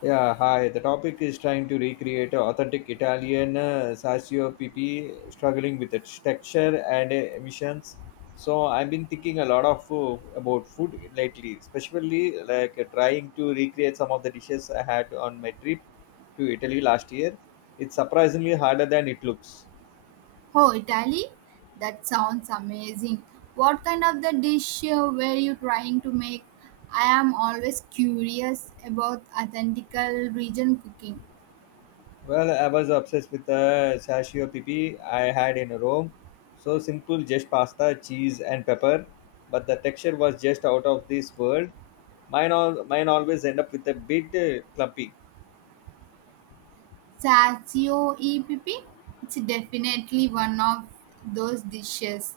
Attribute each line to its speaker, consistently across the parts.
Speaker 1: Yeah, hi. The topic is trying to recreate a authentic Italian PP struggling with its texture and emissions. So I've been thinking a lot of about food lately, especially trying to recreate some of the dishes I had on my trip to Italy last year. It's surprisingly harder than it looks.
Speaker 2: Oh, Italy? That sounds amazing. What kind of the dish were you trying to make? I am always curious about authentical region cooking.
Speaker 1: Well, I was obsessed with the ppi I had in Rome. So simple, just pasta, cheese, and pepper, but the texture was just out of this world. Mine always end up with a bit clumpy.
Speaker 2: Sazio EPP? It's definitely one of those dishes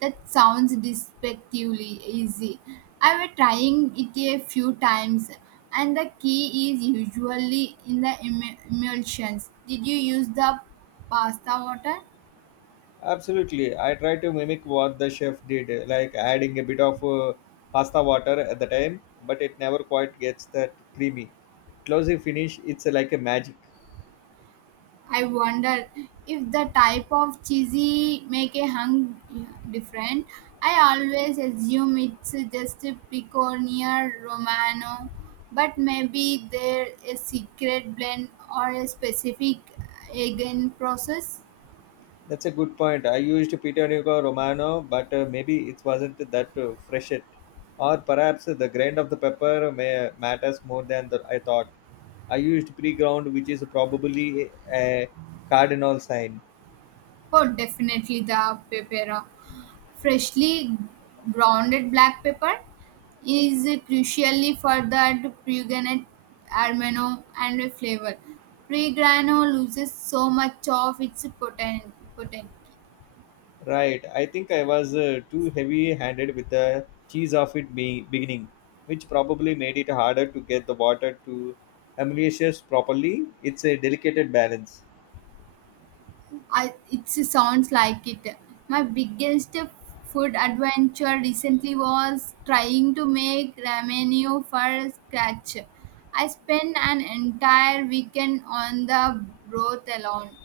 Speaker 2: that sounds despectively easy. I was trying it a few times and the key is usually in the emulsions. Did you use the pasta water?
Speaker 1: Absolutely, I try to mimic what the chef did, like adding a bit of pasta water at the time, but it never quite gets that creamy closing finish. It's like a magic.
Speaker 2: I wonder if the type of cheesy make a hung different. I always assume it's just a pecorino romano, but maybe there a secret blend or a specific again process.
Speaker 1: That's a good point. I used peter Nico romano, but maybe it wasn't that fresh yet, or perhaps the grind of the pepper may matters more than I thought. I used pre-ground, which is probably a cardinal sign.
Speaker 2: Oh, definitely the pepera, freshly grounded black pepper is crucially for that pungent aroma and flavor. Pre-grano loses so much of its potent.
Speaker 1: Right. I think I was too heavy handed with the cheese of beginning, which probably made it harder to get the water to emulate properly. It's a delicate balance.
Speaker 2: It sounds like it. My biggest food adventure recently was trying to make ramen for scratch. I spent an entire weekend on the broth alone.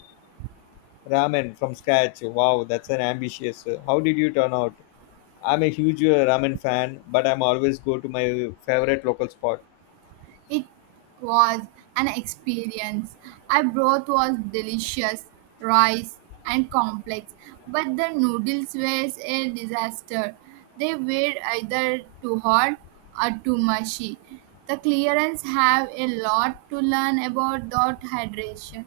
Speaker 1: Ramen from scratch. Wow, that's an ambitious. How did you turn out? I'm a huge ramen fan, but I'm always go to my favorite local spot.
Speaker 2: It was an experience. I broth was delicious, rice and complex, but the noodles were a disaster. They were either too hot or too mushy. The clearance have a lot to learn about that hydration.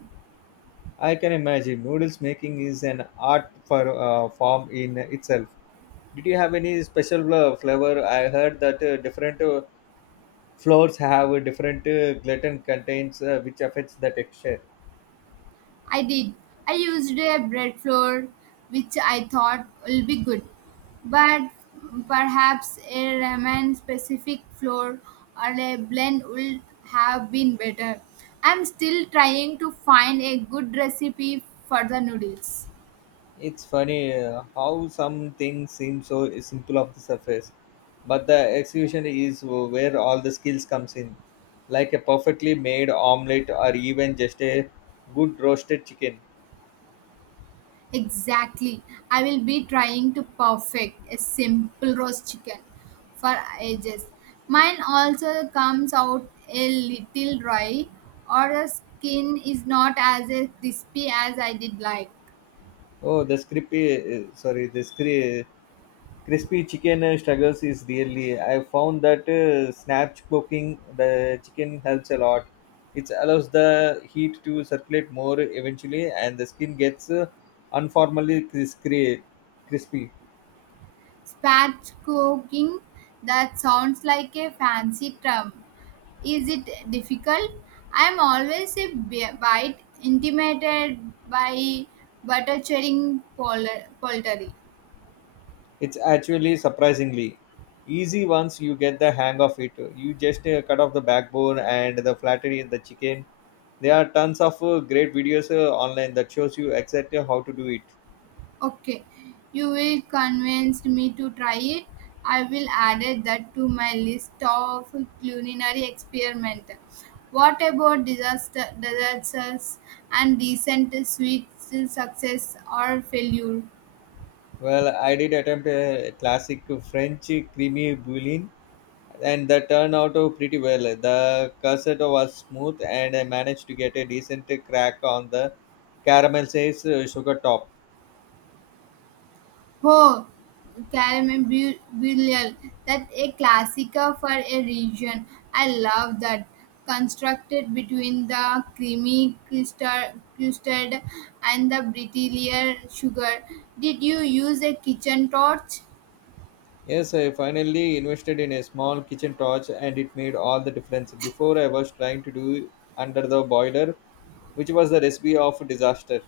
Speaker 1: I can imagine noodles making is an art for form in itself. Did you have any special flavor? I heard that different floors have a different gluten contains which affects the texture.
Speaker 2: I did. I used a bread flour, which I thought will be good, but perhaps a ramen specific flour or a blend would have been better. I'm still trying to find a good recipe for the noodles.
Speaker 1: It's funny how some things seem so simple off the surface, but the execution is where all the skills comes in, like a perfectly made omelette or even just a good roasted chicken.
Speaker 2: Exactly. I will be trying to perfect a simple roast chicken for ages. Mine also comes out a little dry, or the skin is not as crispy as I did like.
Speaker 1: The script crispy chicken struggles is really. I found that snap cooking the chicken helps a lot. It allows the heat to circulate more eventually and the skin gets unformally crispy.
Speaker 2: Spatch cooking, that sounds like a fancy term. Is it difficult? I'm always a bit intimidated by butter churning poultry.
Speaker 1: It's actually surprisingly easy once you get the hang of it. You just cut off the backbone and the flattery in the chicken. There are tons of great videos online that shows you exactly how to do it.
Speaker 2: Okay, you will convince me to try it. I will add it that to my list of culinary experiment. What about disaster, disasters and recent sweet success or failure?
Speaker 1: Well, I did attempt a classic French creamy bouillon, and that turned out pretty well. The cassette was smooth, and I managed to get a decent crack on the caramelized sugar top.
Speaker 2: Oh, Caramel that's a classica for a region. I love that. Constructed between the creamy custard and the brittle sugar. Did you use a kitchen torch?
Speaker 1: Yes, I finally invested in a small kitchen torch, and it made all the difference. Before, I was trying to do under the boiler, which was the recipe of disaster.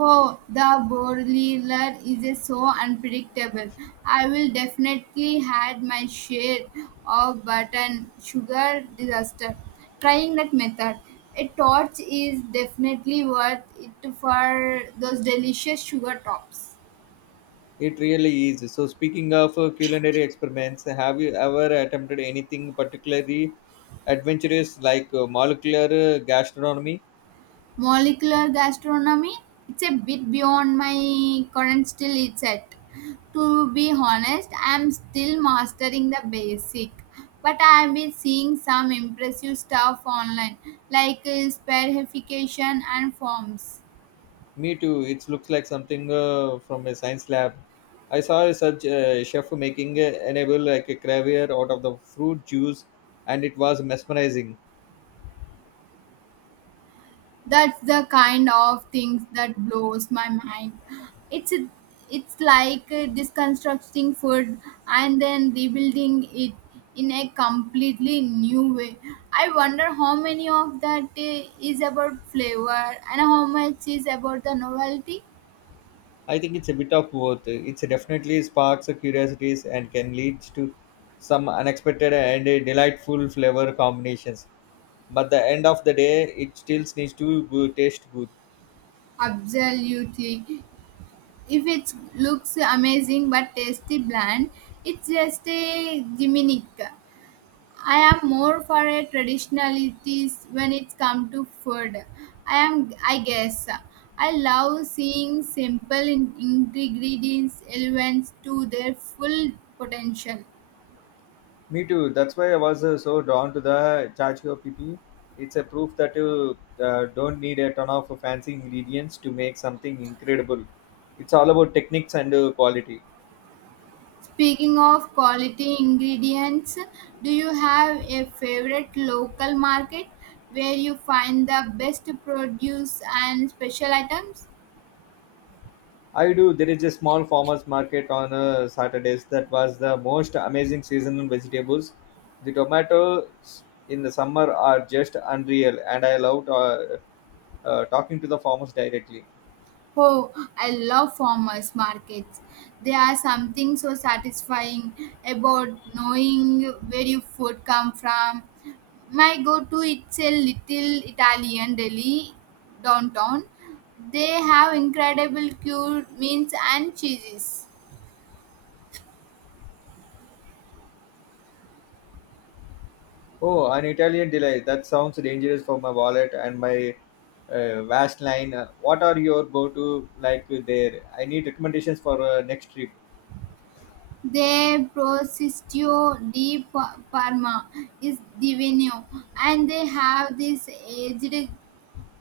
Speaker 2: Oh, the Borliler is so unpredictable. I will definitely had my share of button sugar disaster. Trying that method, a torch is definitely worth it for those delicious sugar tops.
Speaker 1: It really is. So, speaking of culinary experiments, have you ever attempted anything particularly adventurous like molecular gastronomy?
Speaker 2: Molecular gastronomy, it's a bit beyond my current skill set, to be honest. I'm still mastering the basic, but I've been seeing some impressive stuff online, like spherification and forms.
Speaker 1: Me too. It looks like something from a science lab. I saw such a chef making enable like a caviar out of the fruit juice, and it was mesmerizing.
Speaker 2: That's the kind of things that blows my mind. It's it's like deconstructing food and then rebuilding it in a completely new way. I wonder how many of that is about flavor and how much is about the novelty.
Speaker 1: I think it's a bit of both. It's definitely sparks curiosities and can lead to some unexpected and delightful flavor combinations, but the end of the day it still needs to taste good.
Speaker 2: Absolutely. If it looks amazing but tasty bland, it's just a gimmick. I am more for a traditionalities when it's come to food. I am, I guess, I love seeing simple ingredients elements to their full potential.
Speaker 1: Me too. That's why I was so drawn to the chachko pp. It's a proof that you don't need a ton of fancy ingredients to make something incredible. It's all about techniques and quality.
Speaker 2: Speaking of quality ingredients, do you have a favorite local market where you find the best produce and special items?
Speaker 1: I do. There is a small farmers market on saturdays that was the most amazing seasonal vegetables. The tomatoes in the summer are just unreal, and I loved talking to the farmers directly.
Speaker 2: Oh, I love farmers markets. They are something so satisfying about knowing where your food come from. My go-to it's a little Italian deli downtown. They have incredible cured meats and cheeses.
Speaker 1: Oh, an Italian delight. That sounds dangerous for my wallet and my vast line. What are your go-to like there? I need recommendations for next trip.
Speaker 2: Their prosciutto di Parma is divino, and they have this aged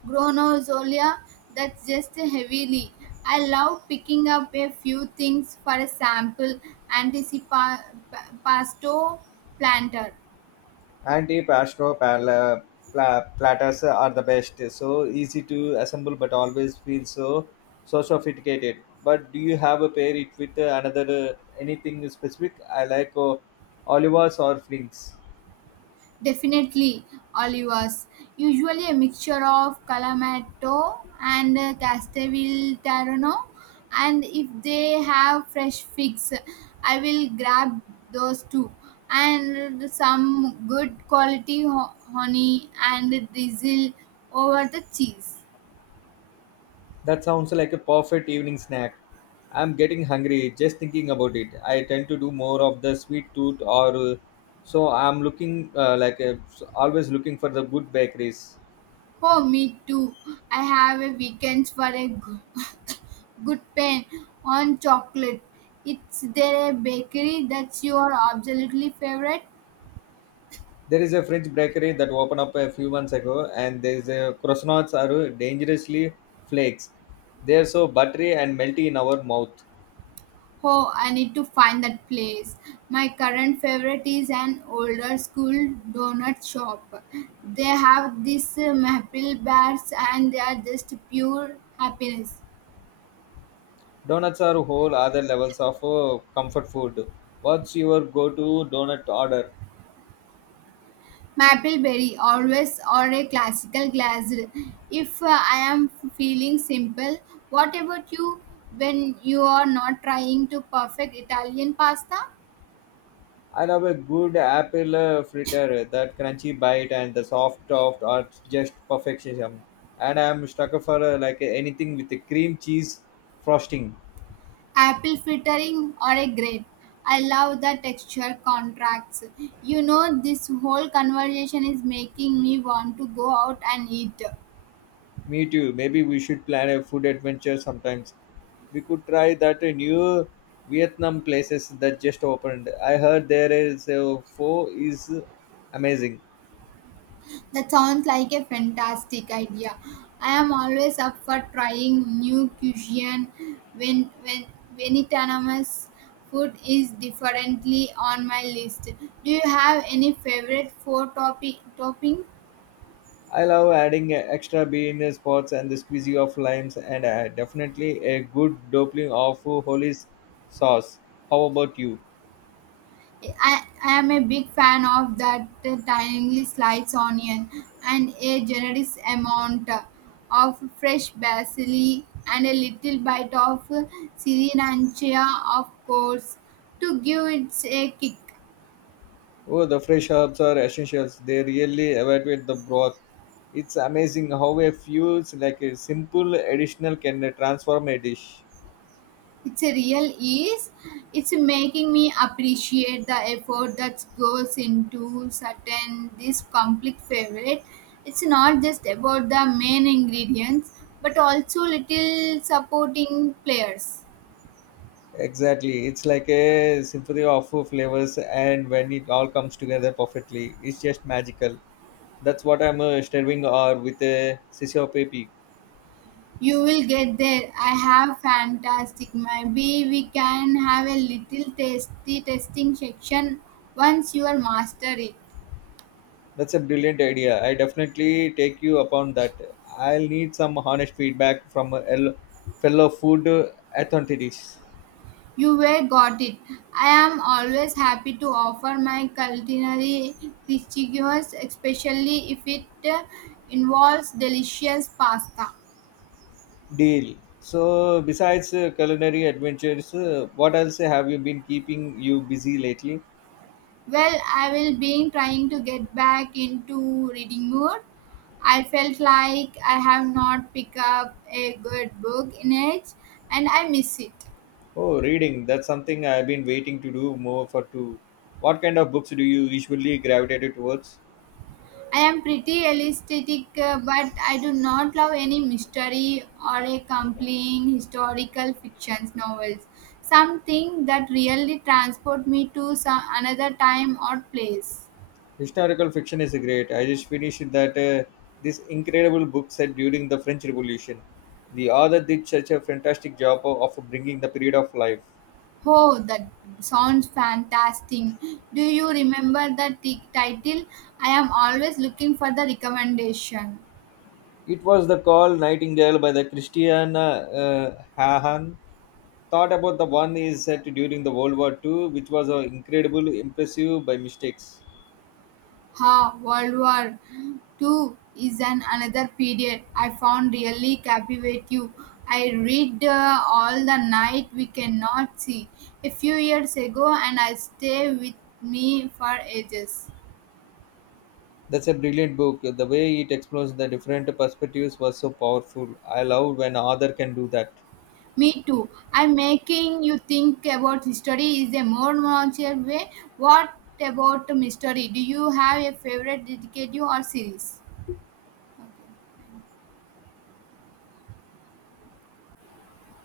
Speaker 2: Gronozollia, that's just heavily. I love picking up a few things for a sample anticipasto planter.
Speaker 1: Anti pasto platters are the best. So easy to assemble, but always feel so sophisticated. But do you have a pair it with another anything specific? I like olivas or flings.
Speaker 2: Definitely olivas. Usually a mixture of Kalamato and Castelvetrano. And if they have fresh figs, I will grab those too. And some good quality honey and drizzle over the cheese.
Speaker 1: That sounds like a perfect evening snack. I'm getting hungry just thinking about it. I tend to do more of the sweet tooth or so I'm looking always looking for the good bakeries.
Speaker 2: Oh, me too. I have a weekend for a good pen on chocolate. Is there a bakery that's your absolutely favorite?
Speaker 1: There is a French bakery that opened up a few months ago and there's a croissants are dangerously flakes. They're so buttery and melty in our mouth.
Speaker 2: Oh, I need to find that place. My current favorite is an older school donut shop. They have these maple bars and they are just pure happiness.
Speaker 1: Donuts are whole other levels of comfort food. What's your go-to donut order?
Speaker 2: Mapleberry, always or a classical glazed. If I am feeling simple, what about you when you are not trying to perfect Italian pasta?
Speaker 1: I love a good apple fritter, that crunchy bite and the soft top are just perfection. And I'm stuck for like anything with a cream cheese frosting.
Speaker 2: Apple frittering or a grape? I love the texture contracts. You know, this whole conversation is making me want to go out and eat.
Speaker 1: Me too. Maybe we should plan a food adventure sometimes. We could try that new Vietnam places that just opened. I heard there is a pho is amazing.
Speaker 2: That sounds like a fantastic idea. I am always up for trying new cuisine when Vietnamese food is differently on my list. Do you have any favorite food topping?
Speaker 1: I love adding extra bean spots and the squeezy of limes, and definitely a good doppling of holy sauce. How about you?
Speaker 2: I am a big fan of that thinly sliced onion and a generous amount of fresh basil and a little bite of sriracha, of course, to give it a kick.
Speaker 1: Oh, the fresh herbs are essentials. They really evacuate the broth. It's amazing how a few like a simple additional can transform a dish.
Speaker 2: It's a real ease. It's making me appreciate the effort that goes into certain this complete favorite. It's not just about the main ingredients, but also little supporting players.
Speaker 1: Exactly. It's like a symphony of flavors, and when it all comes together perfectly, it's just magical. That's what I'm stirring or with a sisio pepi.
Speaker 2: You will get there. I have fantastic. Maybe we can have a little tasty testing section once you are master it.
Speaker 1: That's a brilliant idea. I definitely take you upon that. I'll need some honest feedback from a fellow food authorities.
Speaker 2: You were got it. I am always happy to offer my culinary dishes, especially if it uh, involves delicious pasta.
Speaker 1: Deal. So, besides culinary adventures, what else have you been keeping you busy lately?
Speaker 2: Well, I will be trying to get back into reading more. I felt like I have not picked up a good book in age and I miss it.
Speaker 1: Oh, reading. That's something I've been waiting to do more for too. What kind of books do you usually gravitate towards?
Speaker 2: I am pretty realistic, but I do not love any mystery or a compelling historical fiction novels. Something that really transport me to some another time or place.
Speaker 1: Historical fiction is great. I just finished that this incredible book set during the French Revolution. The author did such a fantastic job of bringing the period of life.
Speaker 2: Oh, that sounds fantastic. Do you remember the title? I am always looking for the recommendation.
Speaker 1: It was the call Nightingale by the Christian Hahan. Thought about the one is set during the World War II, which was incredible, impressive by mistakes.
Speaker 2: Ha, World War II is an another period I found really captivating. I read all the night we cannot see a few years ago, and I stay with me for ages.
Speaker 1: That's a brilliant book. The way it explores the different perspectives was so powerful. I love when author can do that.
Speaker 2: Me too. I'm making you think about history is a more natural way. What about mystery? Do you have a favorite detective or series?